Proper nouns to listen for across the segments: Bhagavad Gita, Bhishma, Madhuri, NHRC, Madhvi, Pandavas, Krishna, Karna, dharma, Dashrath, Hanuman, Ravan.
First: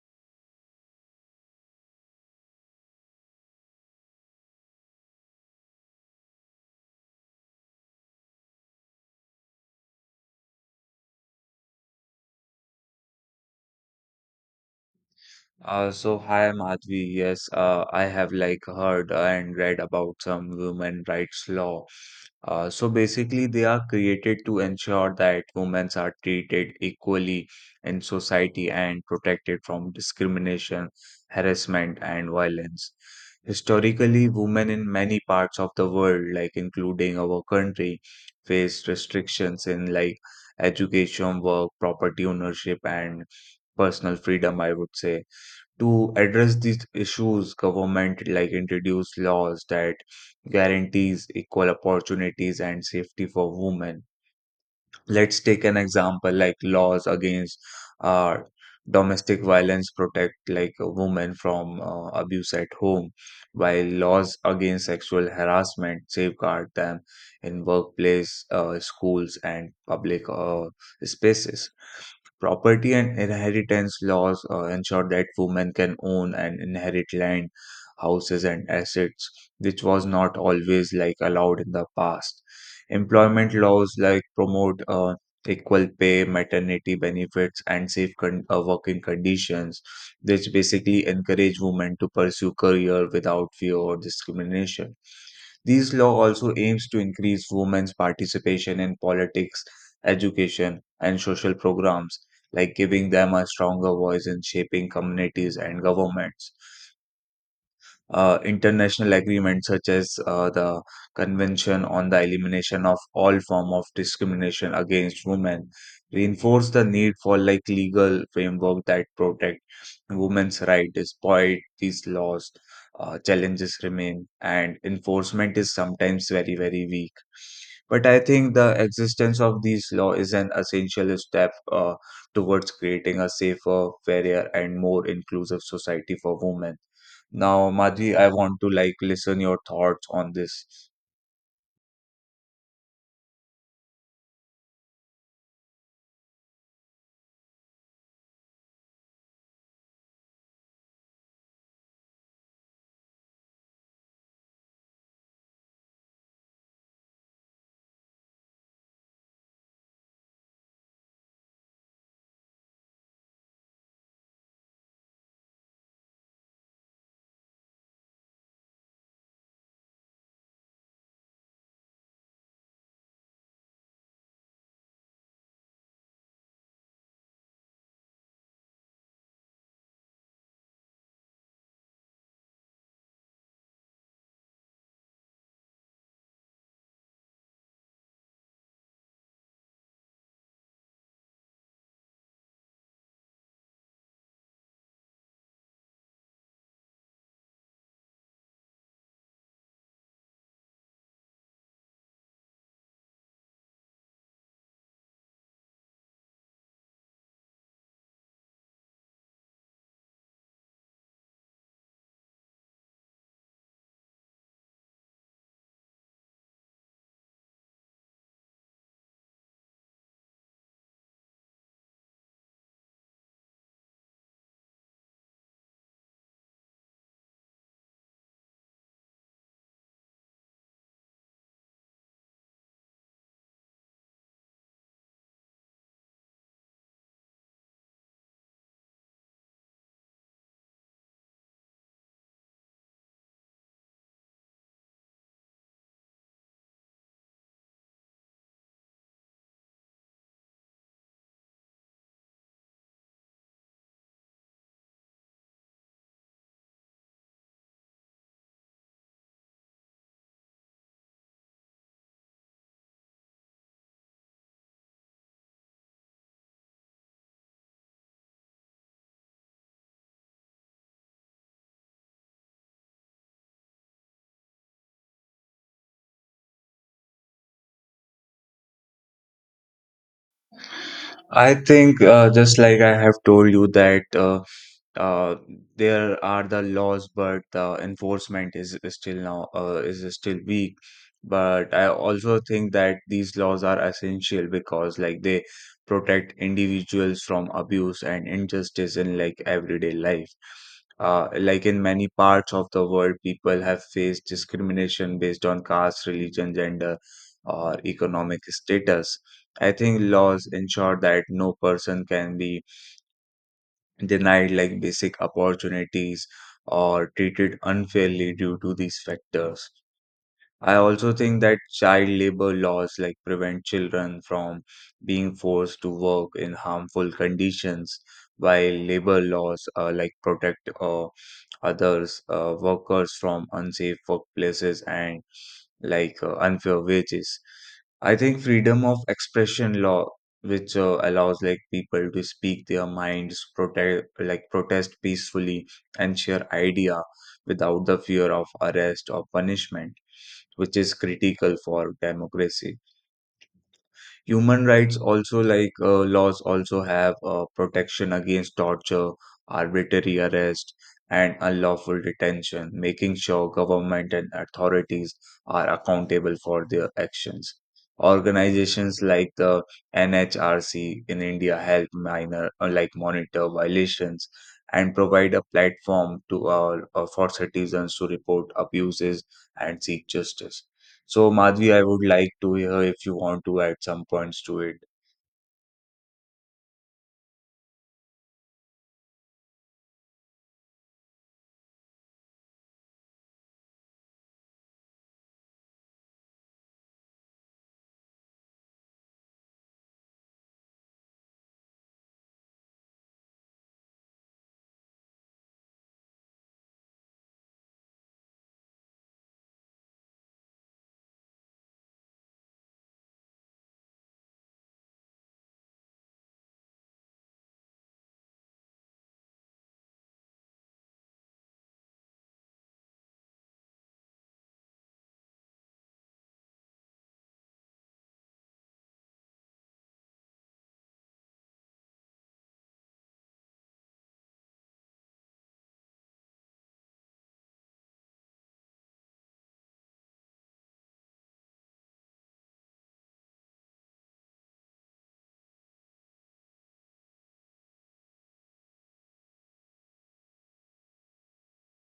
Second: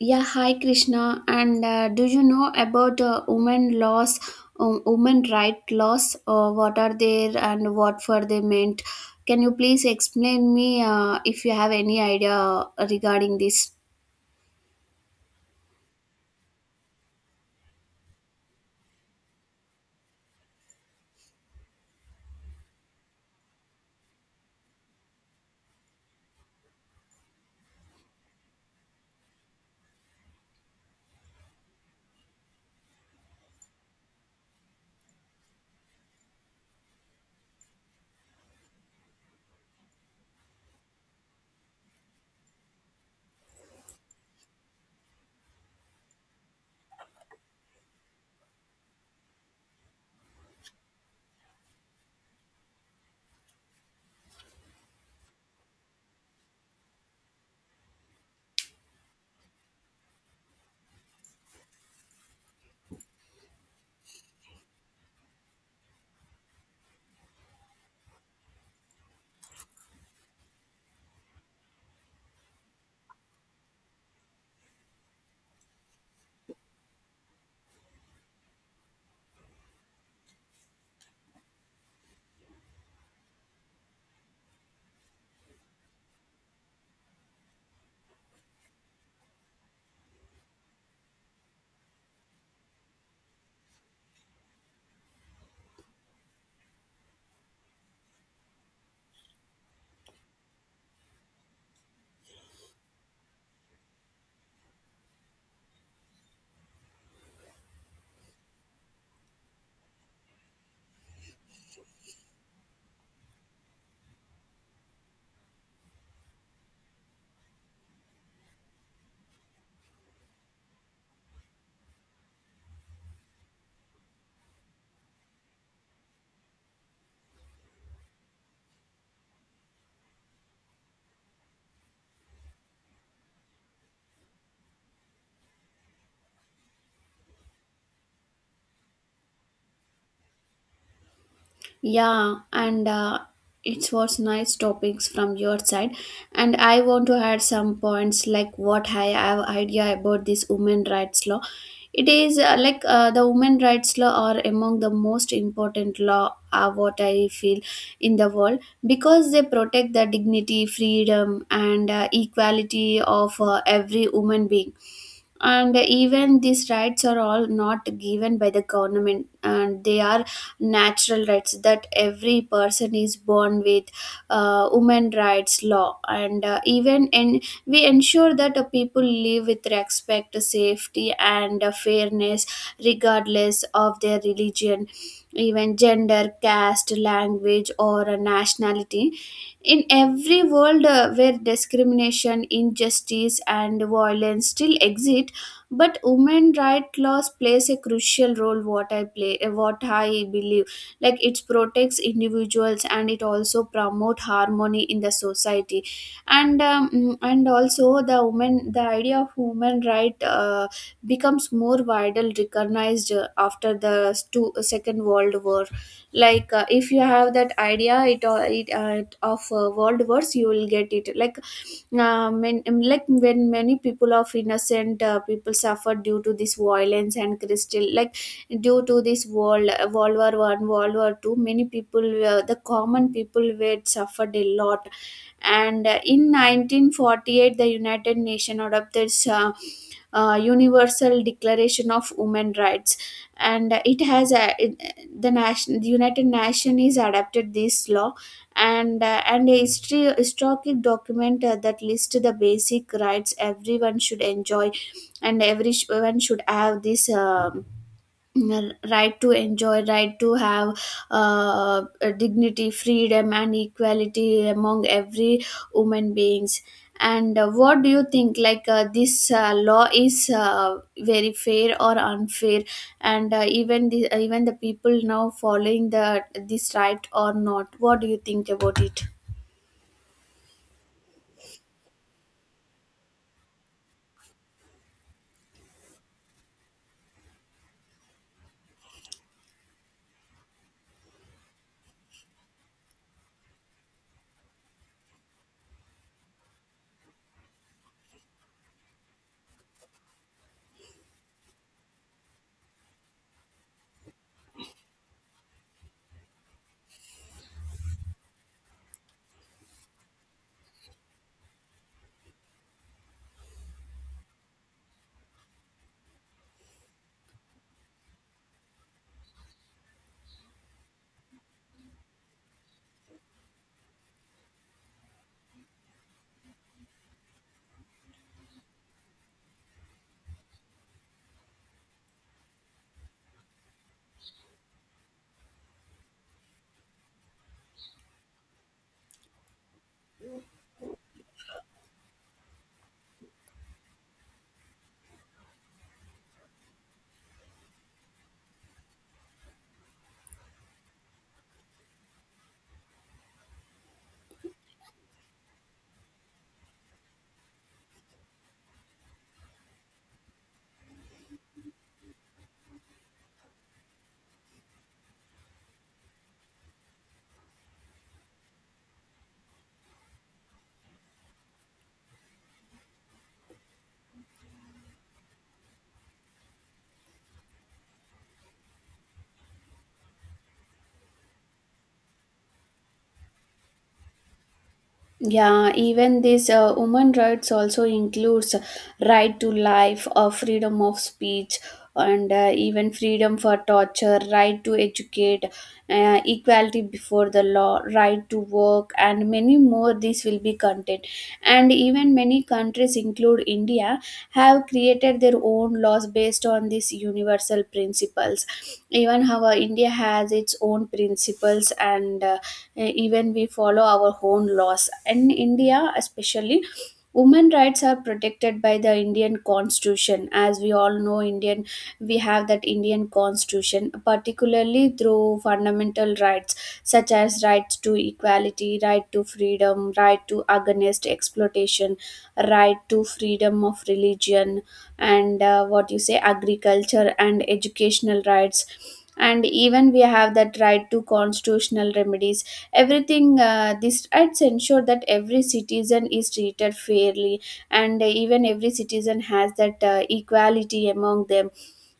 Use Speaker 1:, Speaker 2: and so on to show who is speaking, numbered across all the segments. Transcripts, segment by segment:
Speaker 1: Yeah, hi Krishna. And do you know about women laws, women right laws? What are there and what for they meant? Can you please explain me if you have any idea regarding this?
Speaker 2: So hi, Madhvi. Yes, I have like heard and read about some women rights law. So basically, they are created to ensure that women are treated equally in society and protected from discrimination, harassment, and violence. Historically, women in many parts of the world, like including our country, faced restrictions in like education, work, property ownership, and personal freedom, I would say to address these issues government like introduce laws that guarantees equal opportunities and safety for women. Let's take an example like laws against uh, domestic violence protect like a woman from abuse at home, while laws against sexual harassment safeguard them in workplace, schools, and public spaces. Property and inheritance laws ensure that women can own and inherit land, houses, and assets, which was not always like allowed in the past. Employment laws like promote equal pay, maternity benefits, and working conditions, which basically encourage women to pursue career without fear or discrimination. These law also aims to increase women's participation in politics, education, and social programs, like giving them a stronger voice in shaping communities and governments. International agreements such as the Convention on the Elimination of All Form of Discrimination Against Women reinforce the need for like legal framework that protect women's rights. Despite these laws, challenges remain, and enforcement is sometimes very very weak. But I think the existence of these laws is an essential step towards creating a safer, fairer, and more inclusive society for women. Now, Madhvi, I want to like listen your thoughts on this.
Speaker 1: Yeah, and it was nice topics from your side. And I want to add some points like what I have idea about this women rights law. It is the women rights law are among the most important law what I feel in the world because they protect the dignity, freedom, and equality of every woman being. And even these rights are all not given by the government and they are natural rights that every person is born with. Women rights law and even and we ensure that people live with respect, safety, and fairness regardless of their religion, even gender, caste, language, or nationality. In every world where discrimination, injustice, and violence still exist, but women right laws plays a crucial role, what I believe. Like it protects individuals and it also promote harmony in the society. And and also the woman, the idea of women right becomes more widely recognized after the second world war. Like if you have that idea it, it of world wars, you will get it. Like like when many people of innocent people suffer due to this violence and crystal, like due to this world war one, world war two, many people, the common people were suffered a lot. And in 1948, the united nations adopted universal declaration of human rights. And it has a, the united Nations is adapted this law. And a history historic document that lists the basic rights everyone should enjoy, and everyone should have this right to enjoy, right to have a dignity, freedom, and equality among every human beings. And what do you think, like this law is very fair or unfair? And even the people now following the this right or not? What do you think about it?
Speaker 2: I think just like I have told you that uh, there are the laws, but the enforcement is still now is still weak. But I also think that these laws are essential because like they protect individuals from abuse and injustice in like everyday life. Like in many parts of the world, people have faced discrimination based on caste, religion, gender, or economic status. I think laws ensure that no person can be denied like basic opportunities or treated unfairly due to these factors. I also think that child labor laws like prevent children from being forced to work in harmful conditions, while labor laws like protect others workers from unsafe workplaces and like unfair wages. I think freedom of expression law, which allows like people to speak their minds, protest peacefully and share idea without the fear of arrest or punishment, which is critical for democracy. Human rights also, like laws, also have protection against torture, arbitrary arrest, and unlawful detention, making sure government and authorities are accountable for their actions. Organizations like the NHRC in India help like monitor violations and provide a platform to for citizens to report abuses and seek justice. So, Madhvi, I would like to hear if you want to add some points to it.
Speaker 1: Yeah, even this women rights also includes right to life, freedom of speech, and even freedom for torture, right to educate, equality before the law, right to work, and many more. This will be content, and even many countries, include India, have created their own laws based on these universal principles. Even how India has its own principles and. Even we follow our own laws. In India, especially, women rights are protected by the indian constitution. As we all know, indian we have that indian constitution, particularly through fundamental rights such as rights to equality, right to freedom, right to against exploitation, right to freedom of religion, and what you say, agriculture and educational rights, and even we have that right to constitutional remedies, everything. These acts ensure that every citizen is treated fairly, and even every citizen has that equality among them,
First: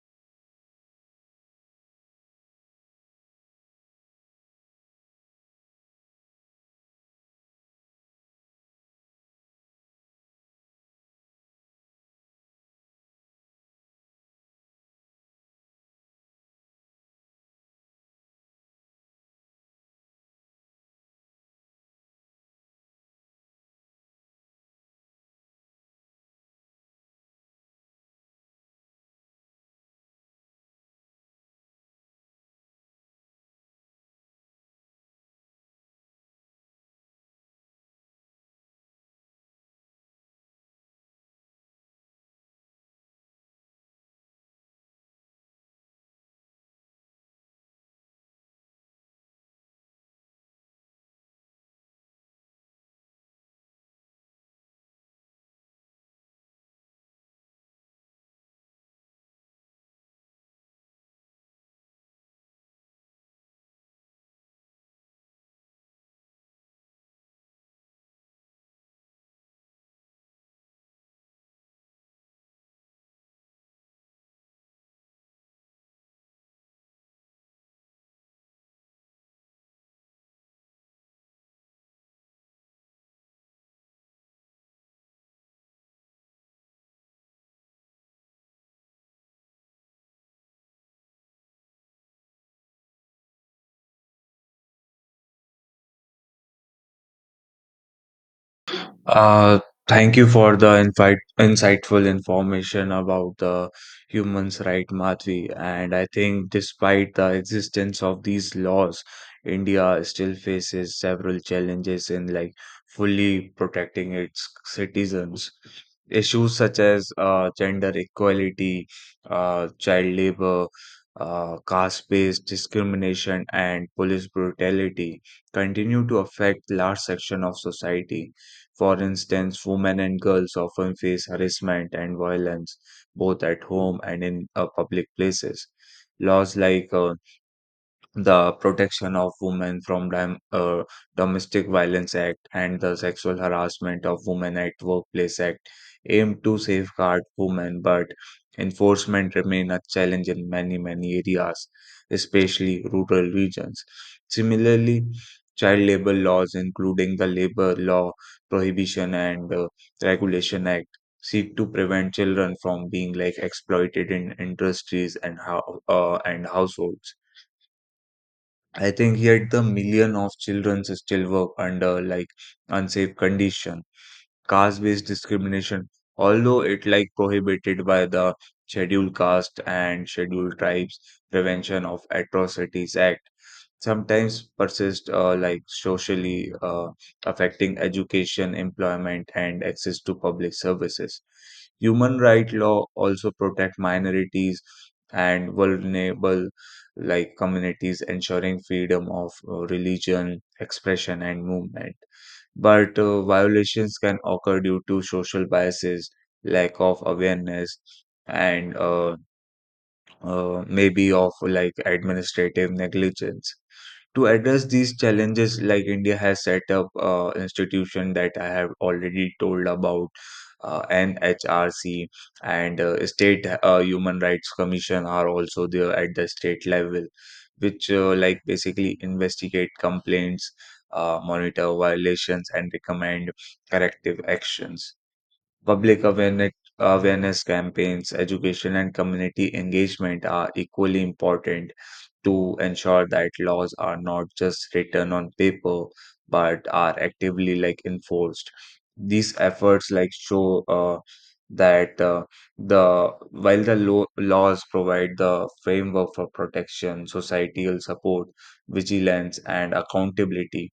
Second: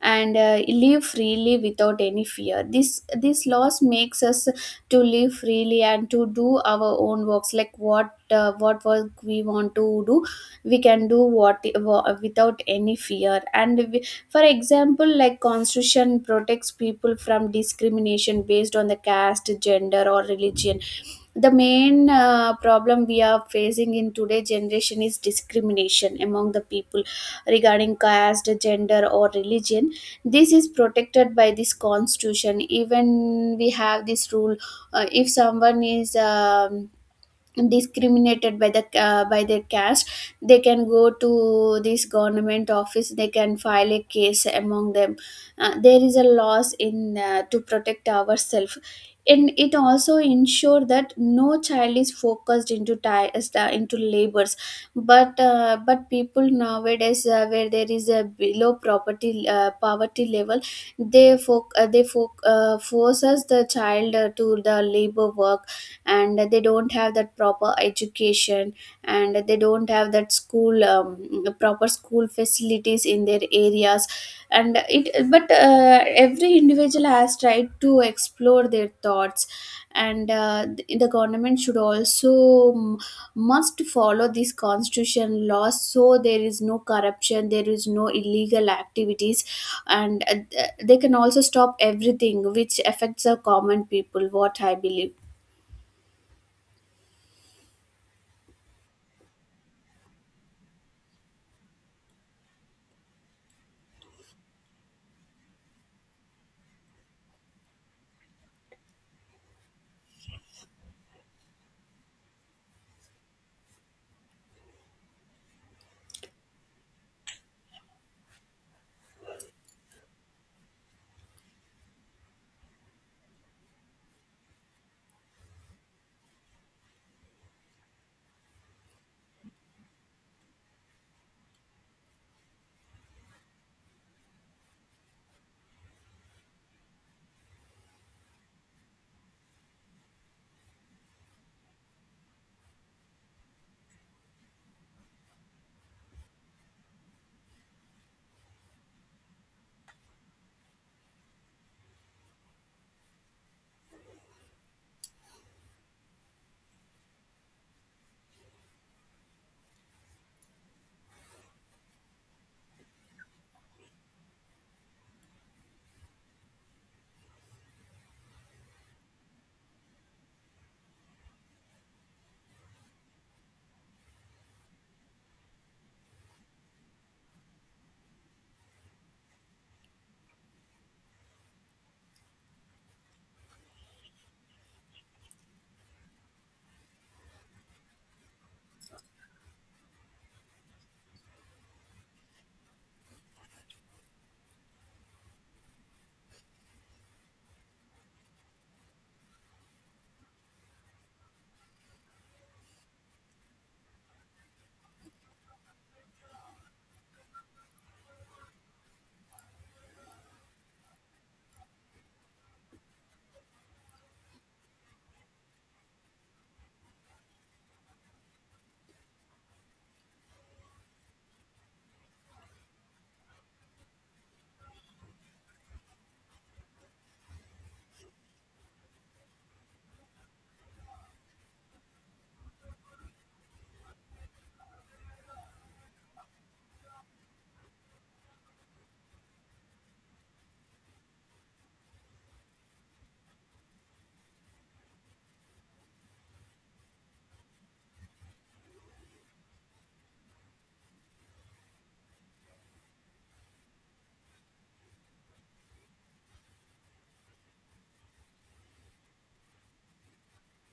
Speaker 1: and live freely without any fear. This laws makes us to live freely and to do our own works, like what work we want to do we can do, without any fear. And for example, like constitution protects people from discrimination based on the caste, gender, or religion. The main problem we are facing in today generation is discrimination among the people regarding caste, gender, or religion. This is protected by this constitution. Even we have this rule. If someone is discriminated by the by their caste, they can go to this government office, they can file a case among them. There is a laws in to protect ourselves, and it also ensure that no child is focused into into labors. But but people nowadays, where there is a below property, poverty level, forces the child to the labor work, and they don't have that proper education, and they don't have that school, proper school facilities in their areas. And it But every individual has tried to explore their thoughts, and the government should also must follow these constitution laws, so there is no corruption, there is no illegal activities. And they can also stop everything which affects the common people, what I believe.
Speaker 2: Uh, Thank you for the insightful information about the human's right, Madhvi. And I think despite the existence of these laws, India still faces several challenges in like fully protecting its citizens. Issues such as gender equality, child labor, caste-based discrimination, and police brutality continue to affect large section of society. For instance, women and girls often face harassment and violence both at home and in public places. Laws like the Protection of Women from Domestic Violence Act and the Sexual Harassment of Women at Workplace Act aim to safeguard women, but enforcement remain a challenge in many, many areas, especially rural regions. Similarly, child labor laws, including the Labor Law Prohibition and Regulation Act, seek to prevent children from being like exploited in industries and how and households. I think yet the million of children still work under like unsafe condition. Caste-based discrimination, although it like prohibited by the Scheduled Caste and Scheduled Tribes Prevention of Atrocities Act, sometimes persist like socially, affecting education, employment, and access to public services. Human rights law also protect minorities and vulnerable like communities, ensuring freedom of religion, expression, and movement, but violations can occur due to social biases, lack of awareness, and maybe of like administrative negligence. To address these challenges, like India has set up institution that I have already told about, NHRC, and state human rights commission are also there at the state level, which like basically investigate complaints, monitor violations, and recommend corrective actions. Public awareness, Awareness campaigns, education, and community engagement are equally important to ensure that laws are not just written on paper but are actively like enforced. These efforts like show that the while the laws provide the framework for protection, societal support, vigilance, and accountability,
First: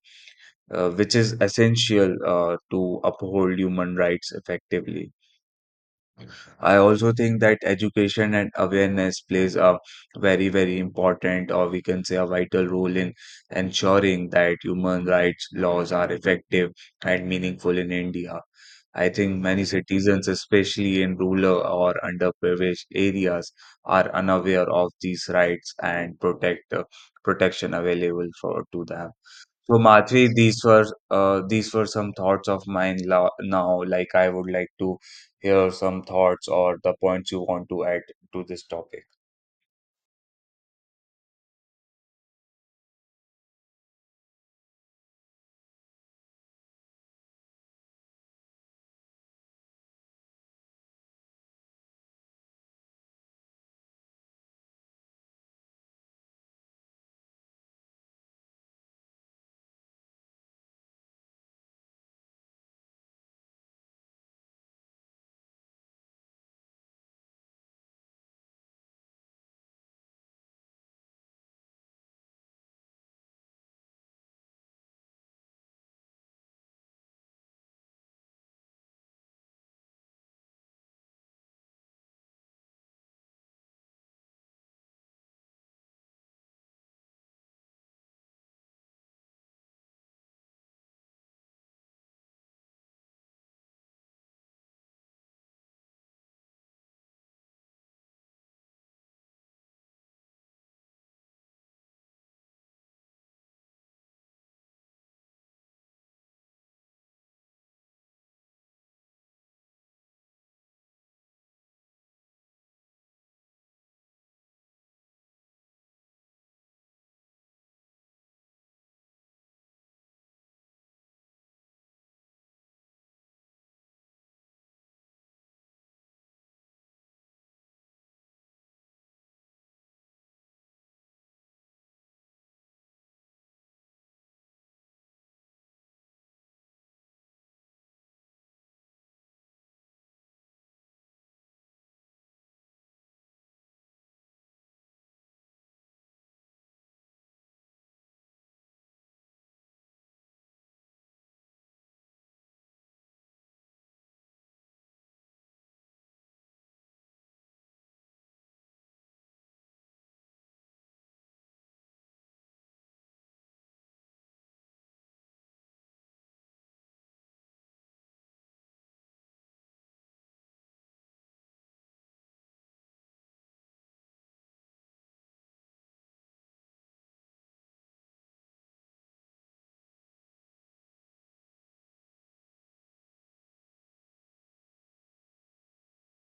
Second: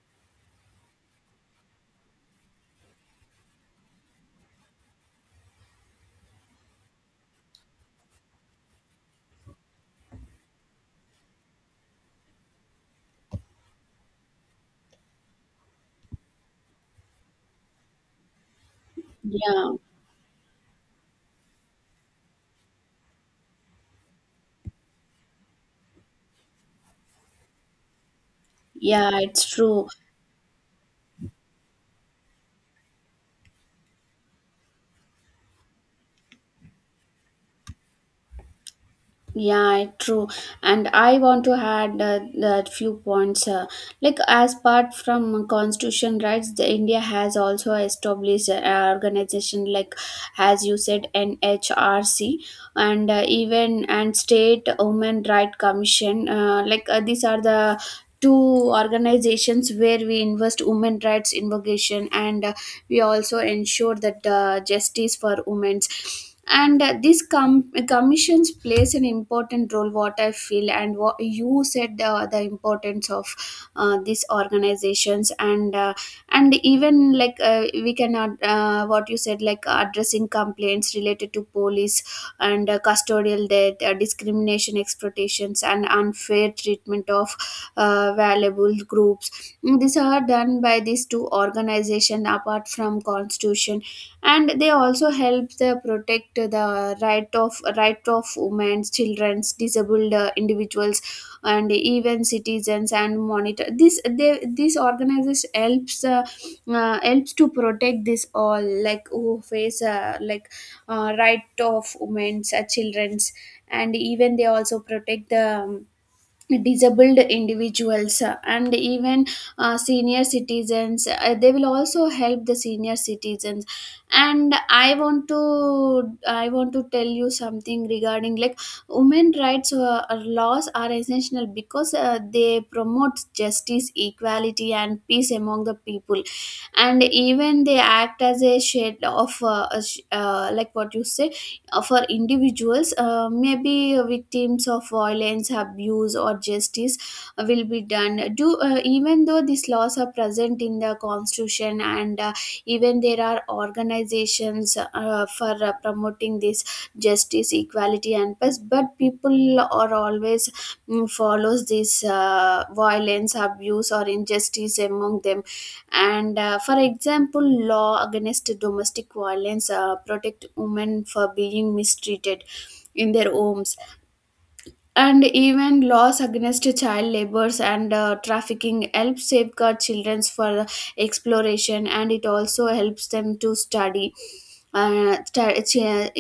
Speaker 2: which is essential to uphold human rights effectively. I also think that education and awareness plays a very, very important, or we can say a vital role in ensuring that human rights laws are effective and meaningful in India. I think many
Speaker 1: Yeah,
Speaker 2: citizens, especially in rural or underprivileged areas, are unaware of these rights and protection available for to
Speaker 1: yeah,
Speaker 2: them.
Speaker 1: it's
Speaker 2: So
Speaker 1: true.
Speaker 2: Madhuri, these were some thoughts of now. Like I would like to hear some thoughts or the points you want to add to this topic.
Speaker 1: Yeah, it's true. And I want to add that few points. Like as part from constitution rights, the India has also established organization like, as you said, NHRC, and even and State Women Right Commission. These are the two organizations where we invest women rights invocation, and we also ensure that justice for women's. And these commissions plays an important role, what I feel, and what you said, the importance of these organizations. And even like what you said, like addressing complaints related to police and custodial death, discrimination, exploitations, and unfair treatment of valuable groups. These are done by these two organizations apart from constitution, and they also help the protect the right of women, childrens, disabled individuals, and even citizens, and monitor this. They, this organization helps, helps to protect this all, like who face, right of women's, children's, and even they also protect the disabled individuals, and even senior citizens. They will also help the senior citizens. And I want to tell you something regarding, like, women rights laws are essential because they promote justice, equality, and peace among the people, and even they act as a shade of like what you said, for individuals, maybe victims of violence, abuse, or justice will be done. Do Even though these laws are present in the constitution, and even there are organizations for promoting this justice, equality, and peace, but people are always, follows this violence, abuse, or injustice among them. And for example, law against domestic violence protect women for being mistreated in their homes, and even laws against child labors and trafficking help safeguard children for exploration, and it also helps them to study, uh, sta- chi-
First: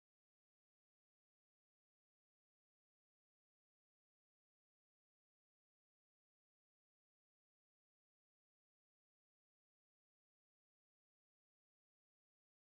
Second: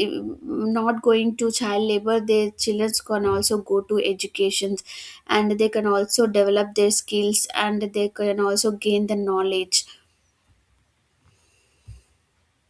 Speaker 1: not going to child labor, their children can also go to educations, and they can also develop their skills, and they can also gain the knowledge.